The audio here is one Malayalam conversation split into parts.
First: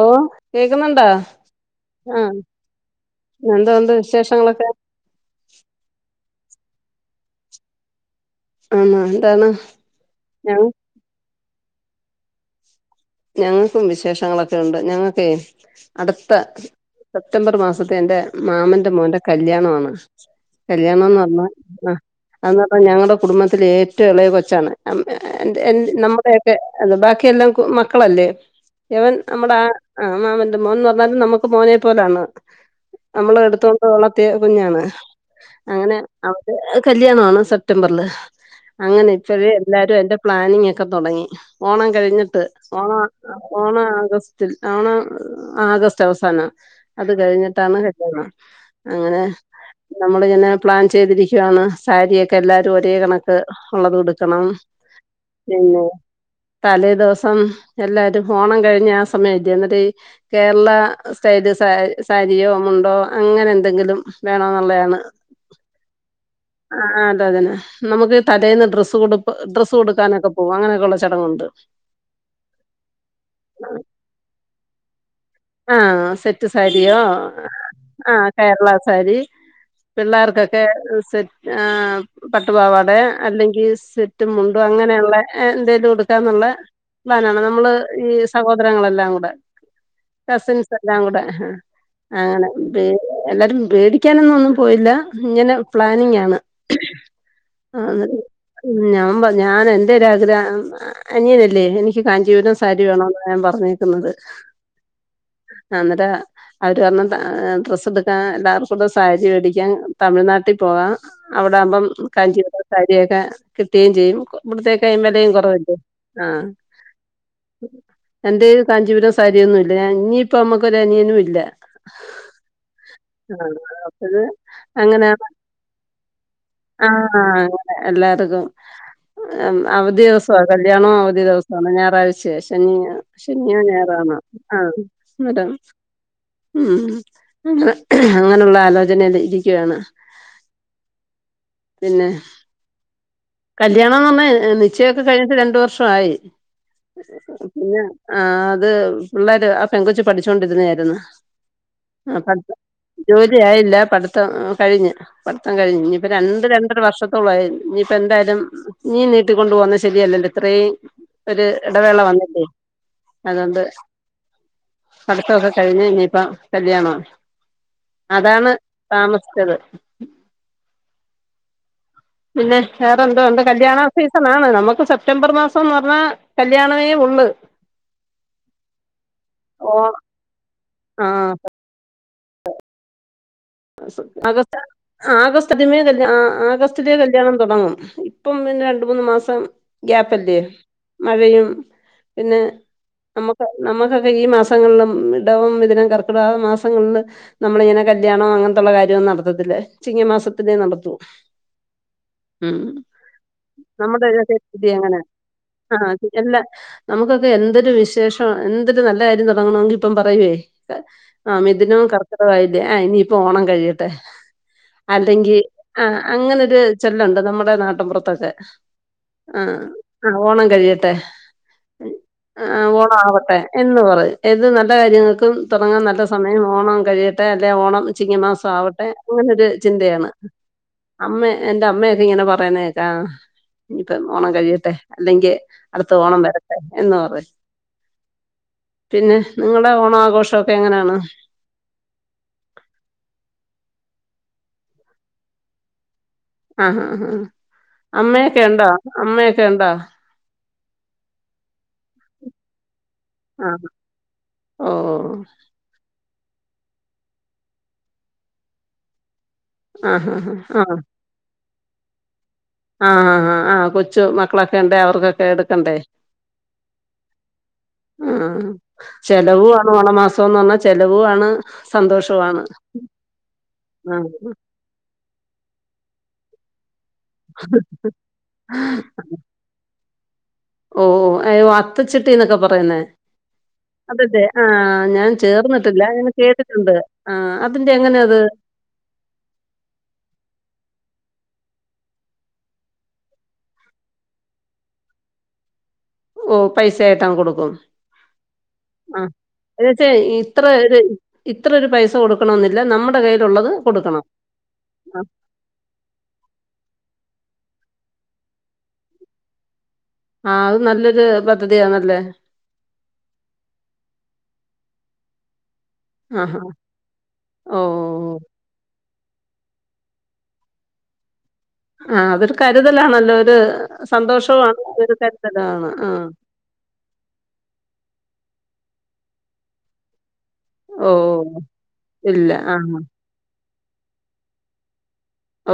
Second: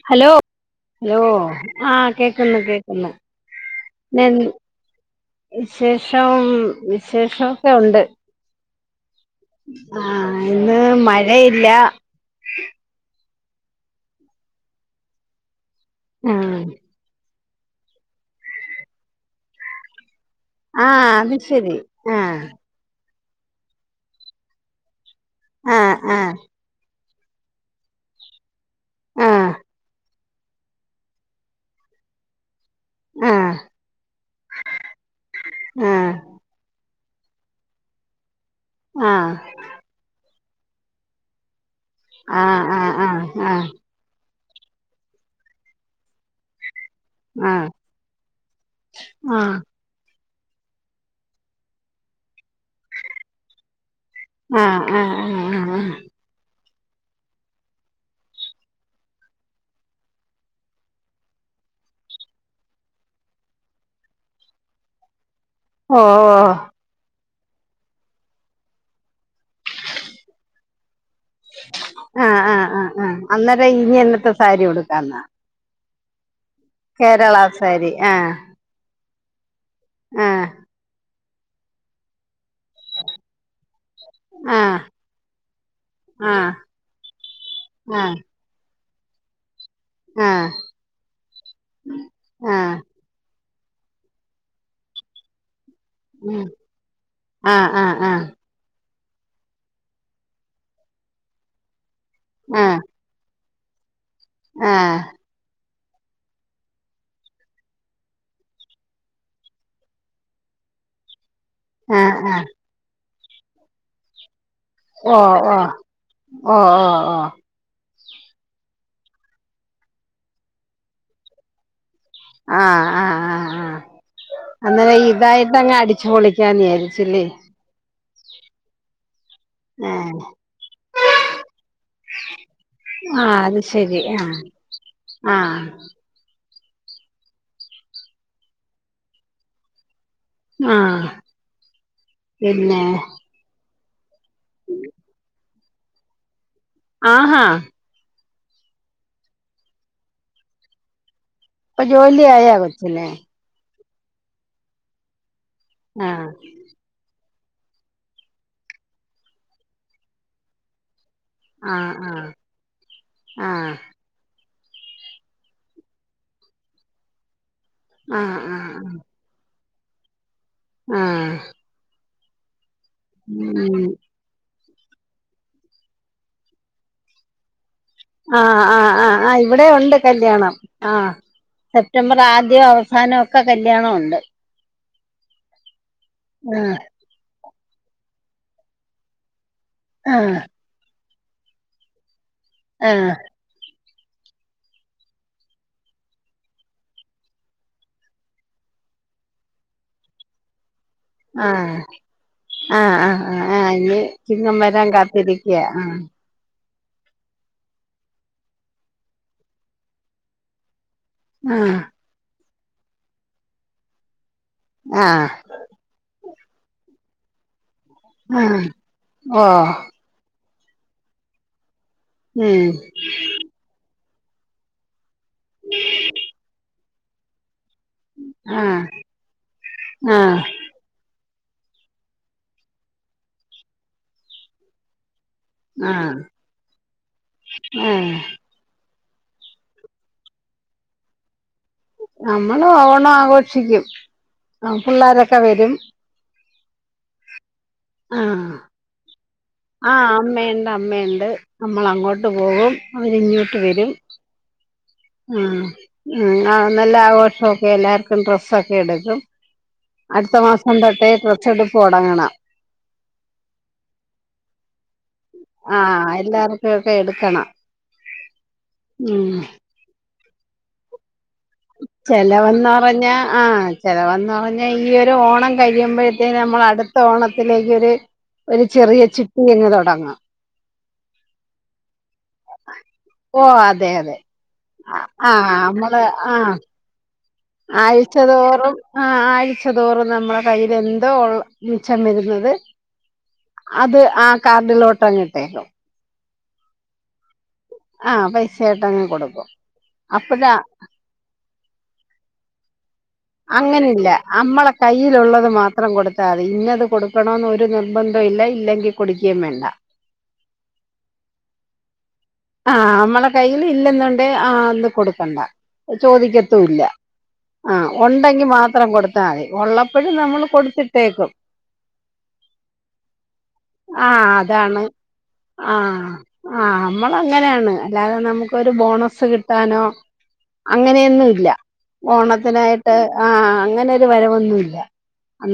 ഓ ഹലോ കേക്കുന്നുണ്ടോ ഹലോ ആഹ് കേക്കുന്നു കേക്കുന്നു എന്തോ ഒണ്ട് പിന്നെ വിശേഷങ്ങളൊക്കെ വിശേഷം വിശേഷൊക്കെ ഒണ്ട് ആന്നോ? എന്താണ്? ആ ഞങ്ങ ഇന്ന് മഴയില്ല ഞങ്ങക്കും വിശേഷങ്ങളൊക്കെയുണ്ട് ഞങ്ങക്കേ അടുത്ത ആഹ് സെപ്റ്റംബർ മാസത്ത് എന്റെ മാമന്റെ മോന്റെ കല്യാണമാണ് ആഹ് കല്യാണംന്ന് അത് പറഞ്ഞാ ശരി ആ ആഹ് അ പ്പം ഞങ്ങടെ കുടുംബത്തിലെ ഏറ്റവും എളയ കൊച്ചാണ് അം എ ഏ എന്റെ ആഹ് നമ്മുടെയൊക്കെ അതെ ബാക്കിയെല്ലാം കു മക്കളല്ലേ ഇവൻ ആഹ് നമ്മടെ ആ ആ മാമന്റെ മോൻ ന്ന് പറഞ്ഞാലും നമുക്ക് മോനെ പോലാണ് ആഹ് നമ്മളെടുത്തോ ണ്ട് വളർത്തിയാ കുഞ്ഞാണ് അങ്ങനെ ആഹ് അവന്റെ കല്യാണവാണ് സെപ്റ്റംബറില് അങ്ങനെ ആഹ് ഇപ്പഴേ എല്ലാരും അതിന്റെ പ്ലാനിങ്ങൊക്കെ തൊടങ്ങി ഓണം കഴിഞ്ഞിട്ട് ആഹ് ഓണാ ആഹ് ആഹ് ആഹ് ഓണം ആഗസ്റ്റിൽ ഓണം ആഗസ്റ്റ് അവസാനാ അത് ആഹ് കഴിഞ്ഞിട്ടാണ് കല്യാണം അങ്ങനെ ആഹ് ആഹ് ആഹ് നമ്മളിങ്ങനെ പ്ലാൻ ചെയ്തിരിക്കുവാണ് സാരിയൊക്കെ എല്ലാരും ഒരേ കണക്ക് ഒള്ളത് ഉടുക്ക ണം ആഹ് ആഹ് ആഹ് പിന്നെ തലേദിവസം സം എല്ലാരും ഓണം കഴിഞ്ഞ ആ സമയല്ലയോ ഇന്നിട്ട് കേരള സ്റ്റൈല് സാ സാരിയോ മുണ്ടോ അങ്ങനെന്തെങ്കിലും വേണോന്നുള്ളേയാണ് ഓഹ് ആ അതെ അതന്നെ നമുക്കീ തലേന്ന് ഡ്രസ്സ് കൊടുപ്പ് ഡ്രസ് കൊടുക്കാനൊക്കെ പോകും അങ്ങനൊക്ക ഒള്ള ചടങ്ങുണ്ട് ആഹ് ആഹ് ആഹ് ആഹ് അന്നേരം ഇനി എന്നത്തെ സാരിയുട്ക്കാന്നാ ആ സെറ്റ് സാരിയോ, സാരി ആ ആഹ് കേരള സാരി ആഹ് പിള്ളേർക്കൊക്കെ സെറ്റ് ആ പട്ടുപാവാടെയോ അല്ലെങ്കി സെറ്റും മുണ്ടും ആഹ് അങ്ങനെയുള്ള എന്തേലും ഉടുക്കാന്നുള്ള ആഹ് പ്ലാനാണ് നമ്മള് ഈ ആഹ് സഹോദരങ്ങളെല്ലാം കൂടെ ആഹ് കസിൻസെല്ലാം കൂടെ അങ്ങനെ ആഹ് ബേ എല്ലാരും വേടിക്കാനൊന്നൊന്നും പോയില്ല ഇങ്ങനെ ഉം പ്ലാനിങ്ങാണ് ആഹ് ആഹ് അനേരം ആഹ് ഉം ഞാ പ ഞാനെ എന്റൊരു ആഗ്രഹം അനിയനല്ലേ എനി ക്ക് കാഞ്ചീപുരം ആഹ് സാരി വേണോന്നാ ഞാൻ പറഞ്ഞേക്കുന്നത് ആഹ് ആ എന്ന്ട്ടാ അവര് പറഞ്ഞു താ ഡ്രസ്സെടുക്കാ എല്ലാർക്കുടെ സാരി വേടിക്കാം തമിഴ്നാട്ടി പോവാം അവിടാവുംമ്പം ആഹ് ആഹ് കാഞ്ചിപുരം സാരിയൊക്കെ കിട്ടേം ചെയ്യും ഇവിടത്തേ ട്ടേം ഓ വെലയും ഓ കൊറവല്ലേ? ആഹ് ഓ ഓ ഓ എന്റെല് കാഞ്ചീപുരം സാരിയൊന്നുവില്ല ഇഞ്ഞിപ്പൊ അമ്മക്കൊരു അനിയനും ഇല്ല ആഹ് അപ്പയ് അന്നേരം ഇതായിട്ടങ്ങ് അടിച്ചു പൊളിക്കാന്ന് വിയാരിച്ചില്ലേ? എല്ലാര്തും അവധി ആഹ് ദിവസാ കല്യാണം അവധി ദിവസാണ് ഞായറാഴ്ചയാ ശനി ഞായ ആഹ് അത് ശനിയോ, ഞായാറോ ശരി ആണ് ആഹ് അന്നരം ആഹ് ഉം അങ്ങനെ അങ്ങനെള്ള ആലോചനേല് ഇരിക്കാണ് ആഹ് പിന്നെ കല്യാണംന്ന് പർഞ്ഞാ നിശ്ചയൊക്കെ കഴിഞ്ഞിട്ട് രണ്ട് വർഷായി ആഹാ പിന്നെ ആ അത് പിള്ളേര് ആ പെങ്കൊച്ച് പഠിച്ചോണ്ടിരുന്നേയായിരുന്നു ഇപ്പൊ ആ ജോലിയായ പഠിത്തം കൊച്ചിന് ജോലിയായില്ല പഠിത്തം കഴിഞ്ഞ് പഠിത്തം കഴിഞ്ഞു ഞിപ്പൊ ആഹ് രണ്ട് രണ്ടര വർഷത്തോളായി ഇനി- പ്പ എന്തായാലും ഇനീ നീട്ടിക്കൊണ്ട് പോനത് ശരിയല്ലല്ലോ ഇത്രയും ഒരു ആഹ് ഇടവേള ആഹ് വന്ന്ട്ട് അതോണ്ട് ആഹ് പട്ത്തൊക്കെ കഴിഞ്ഞ് ഇനിയിപ്പ കല്യാണാണ് ആഹ് അതാണ് ആഹ് താമസിച്ചത് ആഹ് പിന്നെ വേറെന്തോണ്ട് ഉം കല്യാണൊ സി സനാണ് നമ്മക്ക് സെപ്റ്റംബർ മാസം ന്ന് ർഞ്ഞാ കല്യാണമേ ഉള്ള് അഹ ആഹ ആഹ ഇവിടെ ഓ ഉണ്ട് കല്യാണം ആഹ ആ സെപ്റ്റംബർ ആദ്യം അവസാനൊ സ് ആഗസ് ആഹ് ആഗസ്റ്റിലേ കല്ല്യാണം തുടങ്ങും ഇപ്പം പിന്നെ രണ്ട് മൂന്ന് മാസം ആഹ് ഗ്യാപ്പല്ലേ മഴയും പിന്നെ ഏഹ് നമ്മക്ക് നമുക്കൊക്കെ ഈ മാസങ്ങളില് ഇടവും മിഥുനം കർക്കിടക മാസങ്ങള്ല് നമ്മളിങ്ങനെ കല്യാണം അങ്ങനത്ത്ള്ള കാര്യോന്നും നടത്തത്തില്ല ചിങ്ങമാസത്തിലേ നടത്തൂ ആഹ് ഉം അ ആഹ് ആഹ് ആഹ് ഇഞ് നമ്മുടെ ഇതിനൊക്കെ ചിങ്ങം സ്ഥിതി വരാൻ അങ്ങനെ കാത്തിരിക്ക്യാ ആ ആഹ് എല്ലാ നമുക്കൊക്കെ എന്തൊരു വിശേഷം എന്തൊരു നല്ല കാര്യം തുടങ്ങണമെങ്കിൽ ഇപ്പം പറയെ ആ ആഹ് മിഥുനവും കർക്കിടായില്ലേ ആ ഇനിയിപ്പോ ഓണം കഴിയെട്ടെ ആഹ് അല്ലെങ്കി ആ അങ്ങനൊരു ചെല്ലുണ്ട് നമ്മടെ നാട്ടും പുറത്തൊക്കെ ആഹ് ആഹ് ഓഹ് ആ ഓണം കഴിയട്ടെ ആ ഉം ഓണം ആവട്ടെ എന്ന് പറയും ഏത് നല്ല കാര്യങ്ങൾക്കും തുടങ്ങാൻ നല്ല സമയം ഓണം കഴിയട്ടെ അല്ലെ ഓണം ചിങ്ങമാസം ആഹ് ആവട്ടെ അങ്ങനൊരു ചിന്തയാണ് ആഹ് അമ്മ എന്റെ അമ്മെ ഇങ്ങനെ പറയാനേക്കാ ആ ഇനിയിപ്പ ഓണം കഴിയട്ടെ അല്ലെങ്കെ അടുത്ത ഓണം ആഹ് വരട്ടെ എന്ന് പറയു ആഹ് പിന്നെ നിങ്ങടെ ഓണാഘോഷൊക്കെ എങ്ങനാണ് നമ്മള് ഓണാഘോഷിക്കും പിള്ളാരൊക്കെ വരും ആ ഹ് ഹ് അമ്മയൊക്കെ ഉണ്ടോ അമ്മയൊക്കെ ഉണ്ടാ ആ അമ്മയ്ണ്ട് അമ്മയ്ണ്ട് ണ്ട് നമ്മളങ്ങോട്ട് പോകും ആ. അവരിങ്ങോട്ട് വരും ഓ. ആഹ ഉ നല്ല ആഘോഷൊക്കെ എല്ലാർക്കും ഡ്രസ്സൊക്കെ എടുക്കും ആഹാഹാ. അട്ത്ത ആ മാസം തൊട്ടേ ഡ്രെസ്സെടുത്ത് തുടങ്ങണം അഹ ആഹ് ആഹ കൊച്ചു മക്കളൊക്കെ ഉണ്ട് അവർക്കൊക്കെ എടു ക്കണ്ടേ ആഹ് എല്ലാർക്കും ഒക്കെ എടുക്കണം ഉം ഉം ചെലവു ഓണ മാസോന്ന് പറഞ്ഞ ചെലവുആണ് ചെലവന്നറഞ്ഞ ആ ആഹ് ചെലവന്ന പറഞ്ഞ ഈ ഒരു ഓണം കഴിയുമ്പോഴത്തേന് നമ്മൾടുത് ത്ത ഓണത്തിലേക്ക് ഒരു ചെറിയ ചിട്ടി തന്നെ തുടങ്ങും ഓ ഓ ഏമ് അത്തച്ചിട്ടിന്നൊക്കെ പറയുന്നേ ഓഹ് അതെ അതെ അതതെ ആ ഞാൻ ആഹ് ചേർന്നിട്ടില്ല നമ്മള് ഞൻ ആഹ് കേട്ടിട്ടുണ്ട് ആ ആഴ്ചതോറും ആ ആഴ്ച തോറും നമ്മടെ കയ്യില് എന്തോ ഉള്ള മിച്ചം വരുന്നത് അത് ആ കാർഡിലോട്ടഅങ്ങ്ട്ടേക്കും ഓ പൈസായിട്ടാങ്ങ് കൊടുക്കും ആഹ് അ പൈസയായിട്ടങ്ങ് കൊടുക്കും എന്ന്ച്ച ഇത്ര അപ്പഴാ ഇത് ഇത്രൊരു പൈസ കൊടുക്കണെന്നില്ല നമ്മക് ന്ത കയ്യിലുള്ളത് കൊടുക്കണം അങ്ങനില്ല അമ്മളെ ആഹ് കയ്യിലുള്ളത് മാത്രം കൊടുത്താതി ഇന്നത് കൊടുക്കണന്ന് ഒരു നിർബന്തോഇല്ല ഇല്ലെങ്കി കൊടുക്കേം വേണ്ട ആ അത് നല്ലൊരു പദ്ധതിയാന്നല്ല ആ അമ്മളെ കയ്യിൽ ഇല്ലെന്നുണ്ടേ ആ അന്ന് കൊടുക്കണ്ട ആഹ് ആഹ് ചോദിക്കത്തുല്ല ഓഹ് ആ ഓഹ് ഉണ്ടെങ്കി മാത്രം കൊടുത്ത ആ അതെ ഒള്ളപ്പഴ് നമ്മള് കൊട്ത്തിട്ടേക്കും ആ അതൊരു കരുതലാണല്ലോ ഒരു ആഹ് സന്തോഷവും ആണ് ഒരു കരുതലാണ് ആ ആ അമ്മള് അങ്ങനെയാണ് അല്ലാതെ നമുക്കൊരു ബോണസ് കിട്ടാനോ ഓ അങ്ങനെയൊന്നും ഇല്ല ഇല്ല. ആ. ഓണത്തിനായിട്ട് ആ അങ്ങനെ ഒരു വരവൊന്നുല്ല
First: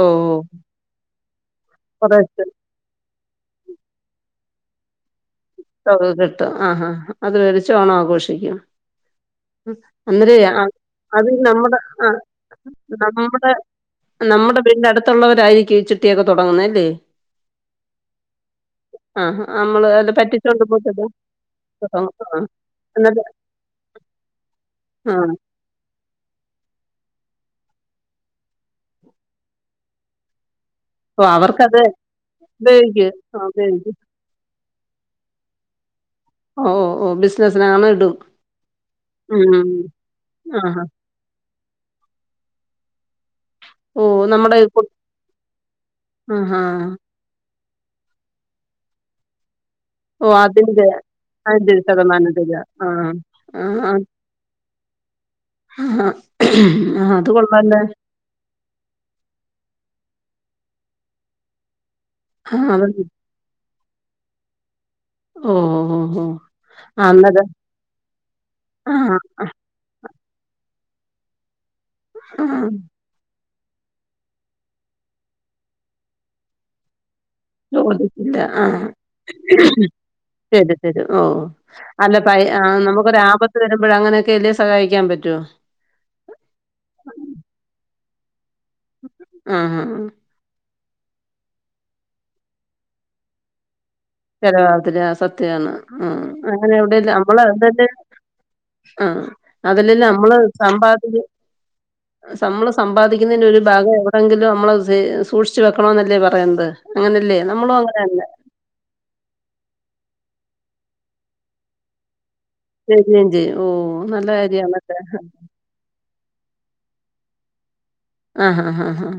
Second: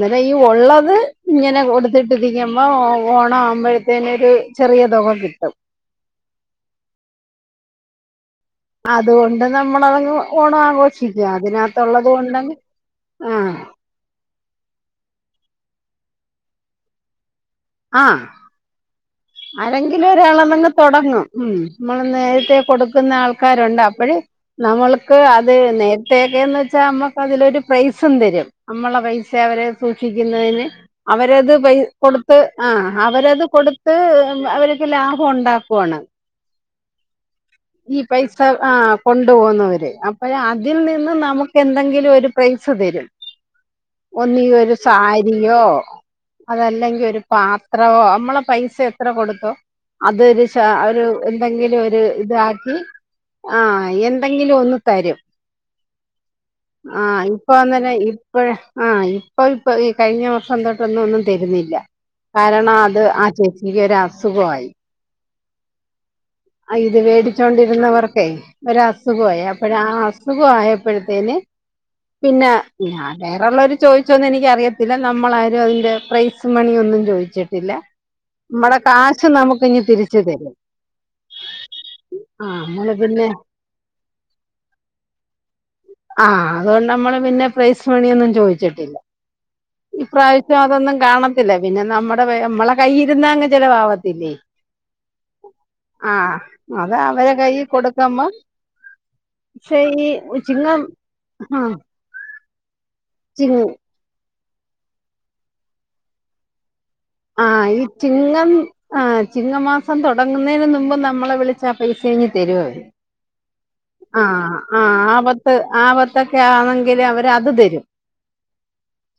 ഓ ഈ ഉള്ളത് ഇങ്ങനെ കുറേശ്ശെ കൊടുത്തിട്ടിരിക്കു മ്പ ഓ ഓണം ആവുമ്പോഴത്തേന് ഒരു ചെറിയ തുക കിട്ടും തൊക കിട്ടും ആഹാ അതു വേടിച്ച് ഓണം ആഘോഷിക്കും അതുകൊണ്ട് ഉം നമ്മളതങ്ങ് അന്നരേയ് ഓണം ആഘോഷിക്കുക അത് നമ്മുടെ ആ അതിനകത്തുള്ളത് കൊണ്ടങ്ങ് നമ്മുടെ ആഹ് നമ്മുടെ വീട്ന്റെ അടുത്തുള്ളവരായിരിക്കും ഈ ചിട്ടിയൊക്കെ തുടങ്ങുന്ന അല്ലേ ആഹ് ആഹ അമ്മള് അത് പറ്റിപ് അങ്ങ് തൊടങ്ങും ഉം നമ്മള് നേരത്തെ കൊടുക്കുന്ന എന്നിട്ട് ആൾക്കാരുണ്ട് അപ്പഴ് ആ. നമ്മൾക്ക് അത് നേര് രേഖയെന്ന് വെച്ചാ അമ്മക്ക് അതിലൊരു പ്രൈസും തരും അമ്മള പൈസ അവരെ സൂക്ഷിക്കുന്നതിന് ഓ അവരത് പൈ അവർക്കത് കൊടുത്ത് ആ ഉപയോഗിക്കും. ആ അവരത് കൊട് ഉപയോഗിക്കും. അവര്ക്ക് ലാഭം ഉണ്ടാക്കുവാണ് ഓ ഓ ഓ മിസ് ഈ പൈസ ആ കൊണ്ടു പോന്നവര് അപ്പയാ അതിൽ ആഹാ. നിന്ന് നമുക് ക്ക് എന്തെങ്കിലും ഒരു പ്രൈസ് തരും ഓ ഒന്നീ നമ്മുടെ ഒരു കു സാരിയോ ആഹാ. അതല്ലെങ്കി ഒരു പത്രവോ അമ്മള പൈസ എത്ര കൊടുത്തോ ഓ അതൊരു സ അതിന്റെ ഒരു അതിന്റെ എന്തെങ്കിലും ഒരു ശതമാനം ഇത് ആക് തരാ. ആ. ആ എന്തെങ്കിലും ഒന്ന് തരും ആ അത് കൊള്ളാ ലാ ഇപ്പഴ് ആ ഇപ്പൊ ഇപ്പൊ ഈ കഴിഞ്ഞ വർഷം തൊട്ടൊന്നും ഒന്നും തരുന്നില്ല കാരണം അത് ആ ചേച്ചിക്ക് ഒരു അസുഖമായി ഓ ഓ ഹോ ആ ഇത് വേടിച്ചോണ്ടിരുന്നവർക്കെ ഒര് ആഹ് അസുഖായി അപ്പഴ് ആ അസുഖ ആയപ്പഴത്തേന് പിന്നെ ആഹ് ഞാൻ വേറള്ളരു ചോയിച്ചോന്നും എനിക്കറിയത്തില്ല നമ്മള് ആരും അതിൻ്റെ പ്രൈസ് മണി ഒന്നും ചോദിച്ചിട്ട് ട്ടില്ല ചോദിച്ചില്ല അമ്മളെ ആഹ് കാശ് നമുക്ക് ഇങ്ങ് തിരിച്ചു തരും തരും ഓ അല്ല പ ആ നമ്മള് പിന്നെ നമുക്കൊരാപത്ത് വരുമ്പോഴ് അങ്ങനെയൊക്കെ അല്ലേ സഹായിക്കാൻ പറ്റുവോ ആ അതുകൊണ്ട് നമ്മള് പിന്നെ പ്രൈസ് മണിയൊന്നും ചോദിച്ചിട്ടില്ല ആഹ് ആഹ് ഈ പ്രാവശ്യ പം അതൊന്നും കാണത്തില്ല പിന്നെ നമ്മുടെ നമ്മളെ കയ്യിരുന്ന അങ്ങ് ചെലവാവ ചെലവാവത്തില്ലേ ആ സത്യാണ് ആ ഉം അങ്ങനെ അത് എവ്ടെല്ല അവരെ അമ്മള് കൈയിൽ എവ്ടെല്ലാ കൊടുക്കുമ്പോ ആ പക്ഷെ അതല്ലെ ഈ നമ്മള് ചിങ്ങം സമ്പാദിക് ആ നമ്മള് ചി സമ്പാദിക്കുന്നതിന്റെ ഒരു ഭാഗമാ മെങ്കിലും നമ്മള് സൂക്ഷിച്ച് വെക്കണം എന്നല്ലേ പറയുന്നത് അങ്ങനെയല്ലേ ആ നമ്മളും ഈ അങ്ങനെയല്ല ചിങ്ങം ആ ചിങ്ങമാസം തുടങ്ങുന്നതിന് മുമ്പ് നമ്മളെ വിളിച്ചാ ആ പൈസ ഇങ്ങ് തെരു തരുകയും ചെയ്യും ഓ നല്ല ആഹ് കാര്യാണല്ലേ ആഹ് അപ ത്ത് ആപത്തൊക്കെ ആണെങ്കില് അവര് അത് തെരും ആഹ് ആഹ് ആഹ് ആഹ്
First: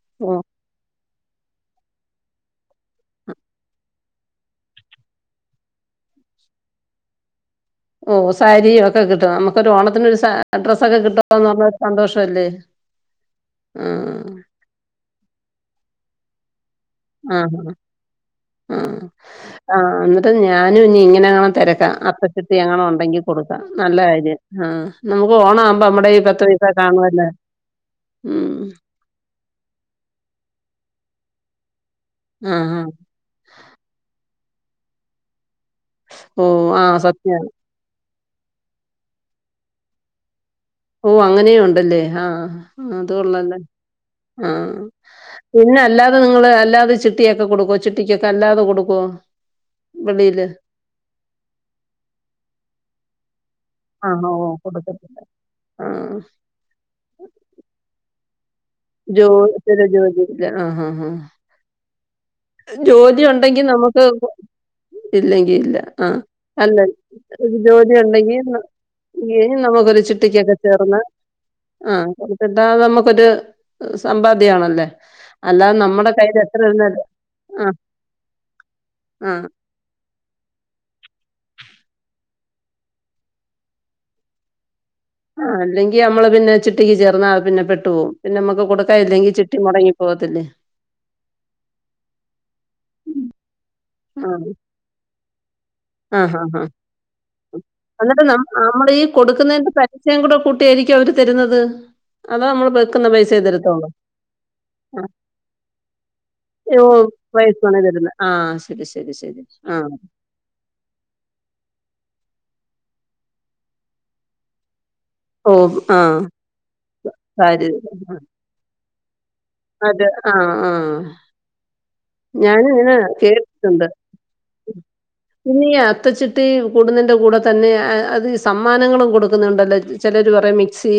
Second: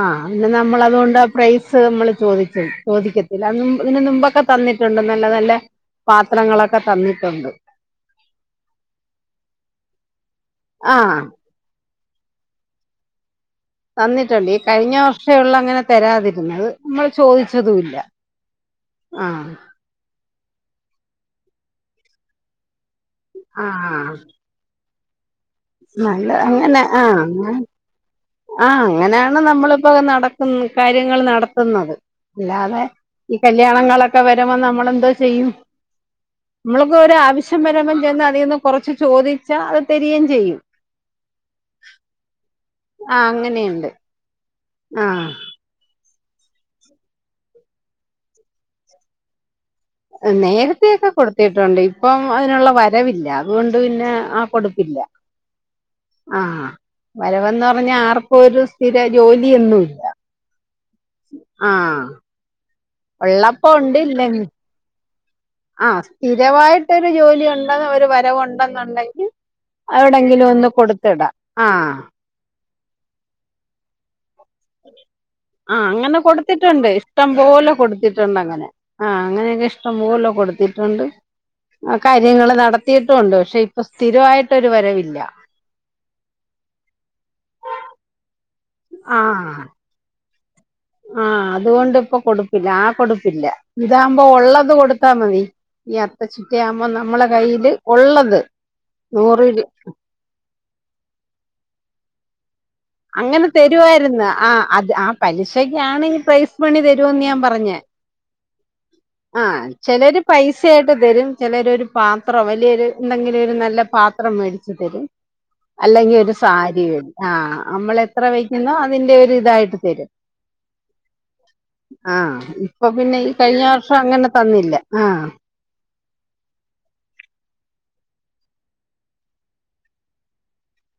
ആ ഓ പിന്നെ നമ്മളതുകൊണ്ട് പ്രൈസ് സ് നമ്മള് ചോദിക്കും ചോദിക്കത്തില്ല അന്ന് ഇതിന് ന്നുമ്പൊക്കെ തന്നിട്ടുണ്ട് നല്ല നല്ല പാത്രങ്ങളൊക്കെ തന്നിട്ടുണ്ട് ഓ സാരിയൊക്കെ കിട്ടും നമുക്കൊരോണത്തിന് ഒരു സാ ഡ്രസ്സൊക്കെ ആഹ് കിട്ടുവെന്ന് പറഞ്ഞ ഒരു സന്തോഷല്ലേ ആഹ്. തന്നിട്ടുണ്ട് ഈ കഴിഞ്ഞ വർഷേ ഒള്ളു അങ്ങനെ തെരാതിരുന്നത് നമ്മള് ആഹാ. ചോദിച്ചതൂല്ല ആഹ്. ആഹ് ആഹ് എന്നിട്ട് ഞാനും ഇനി ഇങ്ങനാണം തെരക്കാ അത്തച്ചുത്തി എങ്ങാണം ഒണ്ടെങ്കി കൊടുക്കാം നല്ല ആഹ് കാര്യം ആഹ് നമുക്ക് ഓണാവുംമ്പോ നമ്മടെ ഈ നല്ല പത്ത് പൈസ അങ്ങനെ ആഹ് കാണുവല്ലേ ഉം. ആഹ് അങ്ങനെയാണ് നമ്മളിപ്പോ നടക്കുന്ന കാര്യങ്ങൾ നടത്തുന്നത് ആഹാ. ഇല്ലാതെ ഈ കല്യാണങ്ങളൊക്കെ വെരുംമ്പോ നമ്മളെന്തോ ചെയ്യും. ഓഹ് നമ്മൾക്ക് ആഹ് സത്യാ. ഒരാവിശ്യം വെരുംമ്പോം ചെന്ന് അതീന്ന് കൊർച്ച് ചോദിച്ചാൽ അ തെരേം ചെയ്യും. ഓ അങ്ങനെയുണ്ടല്ലേ ആഹ്. അത് ആഹ് കൊള്ളാല്ലോ. അങ്ങനെയുണ്ട്. ആഹ് ആഹ് പിന്നെ അല്ലാതെ നിങ്ങള് അല്ലാതെ ചിട്ടിയൊക്കെ കൊടുക്കോ ചിട്ടിക്കൊക്കെ അല്ലാതെ കൊടുക്കോ. വെളിയില്? നേര്ത്തേയൊക്ക കൊടുത്തിട്ടുണ്ട് ഇപ്പം അതിനുള്ള വെരവില്ല. അതോണ്ട് പിന്നെ ആഹാ. ആ ഓഹ് കൊടുപ്പില്ല കൊടുക്കത്തില്ല. ആഹ്. ആഹ് വെരവെന്ന് പർഞ്ഞാ ആർക്കൊരു. ജോ ത്തര ജോലില്ലാഹ് ആഹ് ആഹ് ആഹ്. ആഹ് ജോലി ഒണ്ടെങ്കി ഉള്ളപ്പോ ഉണ്ട് നമുക്ക്. ഇല്ലെങ്കി ഇല്ലെങ്കി ഇല്ല ആഹ് അല്ല സ്ഥിരമായിട്ടൊരു ഉണ്ടെന്ന് ജോലി ഒരു ഒണ്ടെങ്കി നമ വരവുണ്ടെന്നുണ്ടെങ്കിൽ ഇയ്യെങ്കി നമുക്കൊരു എവിടെങ്കിലും ചിട്ടിക്കൊക്കെ ഒന്ന് ചേർന്ന് കൊടുത്തിടാം ആഹ് കിട്ടാതെ നമുക്കൊരു. സംമ്പാദ്യാണല്ലേ. ആഹ് അങ്ങനെ കൊടുത്തിട്ടുണ്ട് ഇഷ്ടം പോലെ ആഹ് കൊടുത്തിട്ടുണ്ട് അങ്ങനെ ആഹ് അങ്ങനെക്കെ ഇഷ്ടം പോലെ കൊടുത്തിട്ടൊണ്ട്. ആ കാര്യങ്ങള് നടത്തിയിട്ടൊണ്ട് പക്ഷെ ഇപ്പൊ സ്ഥിരായിട്ടൊരു വരവില്ല. ആ അല്ലെങ്കി നമ്മള് പിന്നെ ചിട്ടിക്ക് ചേർന്നാ അത് പിന്നെ പെട്ടു പോകും പിന്നമ്മക്ക് കൊടുക്കാനില്ലെങ്കിൽ ചിട്ടി ആഹ് മൊടങ്ങി പോവത്തില്ലെ. ആഹ് അതുകൊണ്ട് ഇപ്പൊ കൊടുപ്പില്ല ആ കൊടുപ്പില്ല ഇതാംമ്പോ ആഹ് ഒള്ളത് കൊടുത്താതി. ഈ അത്ത ആഹ് ആഹ് ആഹ്. ചിട്ടിയാവുംമ്പോ നമ്മളെ കൈൽ ഒള്ളത് നൂറ് ഇരു ച്ചേം കൂടെ കൂട്ടിയായിരിക്കും അവര് തെരുന്നത് അതാ നമ്മള് അങ്ങനെ തെരുവായിര്ന്നു ആ അത് ആ ആഹ്. പലിശക്കാണ് ഈ പ്രൈസ് മണി ഓഹ് വെരൂന്ന് ഞാൻ പൈസ പറഞ്ഞെ. ആണ് തരുന്നത്. ആഹ് ശരി ശരി ശരി ആ. ചെലര് പൈസയായിട്ട് തെരും ചെലര് ഒരു പാത്രം വലിയൊരു എന്തെങ്കിലും ഒരു നല്ല പാത്രം മേടിച്ച് തെരും. ഓഹ് ആഹ്. അല്ലെങ്കിൽ ഒരു സാരി ആ സാരി. നമ്മള് എത്ര വെക്കുന്നോ അതിന്റൊരിതായിട്ട്. അതെ ആഹ് ആഹ്. ആഹ് ഇപ്പൊ പിന്നെ ഈ കഴിഞ്ഞ കേട്ടിട്ടുണ്ട്. വർഷം അങ്ങനെ തന്നില്ല ആഹ്. പിന്നെ ഈ അത്തച്ചിട്ടി കൂടുന്നതിന്റെ കൂടെ തന്നെ അത് ഈ സമ്മാനങ്ങളും കൊടുക്കുന്നുണ്ടല്ലോ. ചെലര് പറയും മിക്സി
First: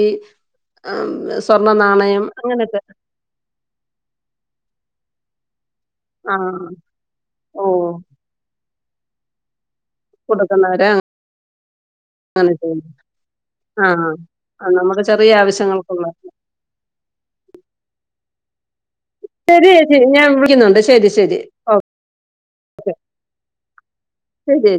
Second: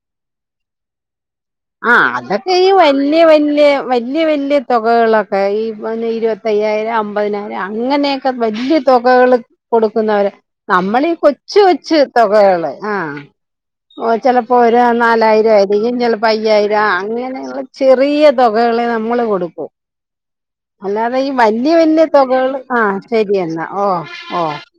സ്വർണ ആ നാണയം അതൊക്കെ ഈ അങ്ങനൊക്കെ. വല്യ വല്യ വല്യ വല്ല്യ തുക കളാ. ഈ ഇപ്പ ആ. ഇരുവത്തയ്യായിരം അമ്പതിനായിരം ഓ! അങ്ങനെക്കെ വല്യ തുക കള് കൊടുക്കുന്നവര് കൊടുക്കുന്നവരെ നമ്മളീ കൊച്ച് കൊച്ച് അങ്ങനെ തുകകള് ചെയ്യും. ആഹ് ആ. ഓ ആ. ചെലപ്പൊരു നമ്മുടെ ചെറിയ നാലായിരം ആയിരിക്കും ആവശ്യങ്ങൾക്കുള്ള ചെല അയ്യായിരൊ അങ്ങനെയുള്ള ചെറിയ തുകകളെ നമ്മൾ കൊ ശെരി ചേച്ചി ഞാൻ വിളിക്കുന്നുണ്ട് ശെരി ശെരി ഇനി വല്യയ തുകകള് ആഹ് ശരിയെന്നാ ഓ ഓ ശരി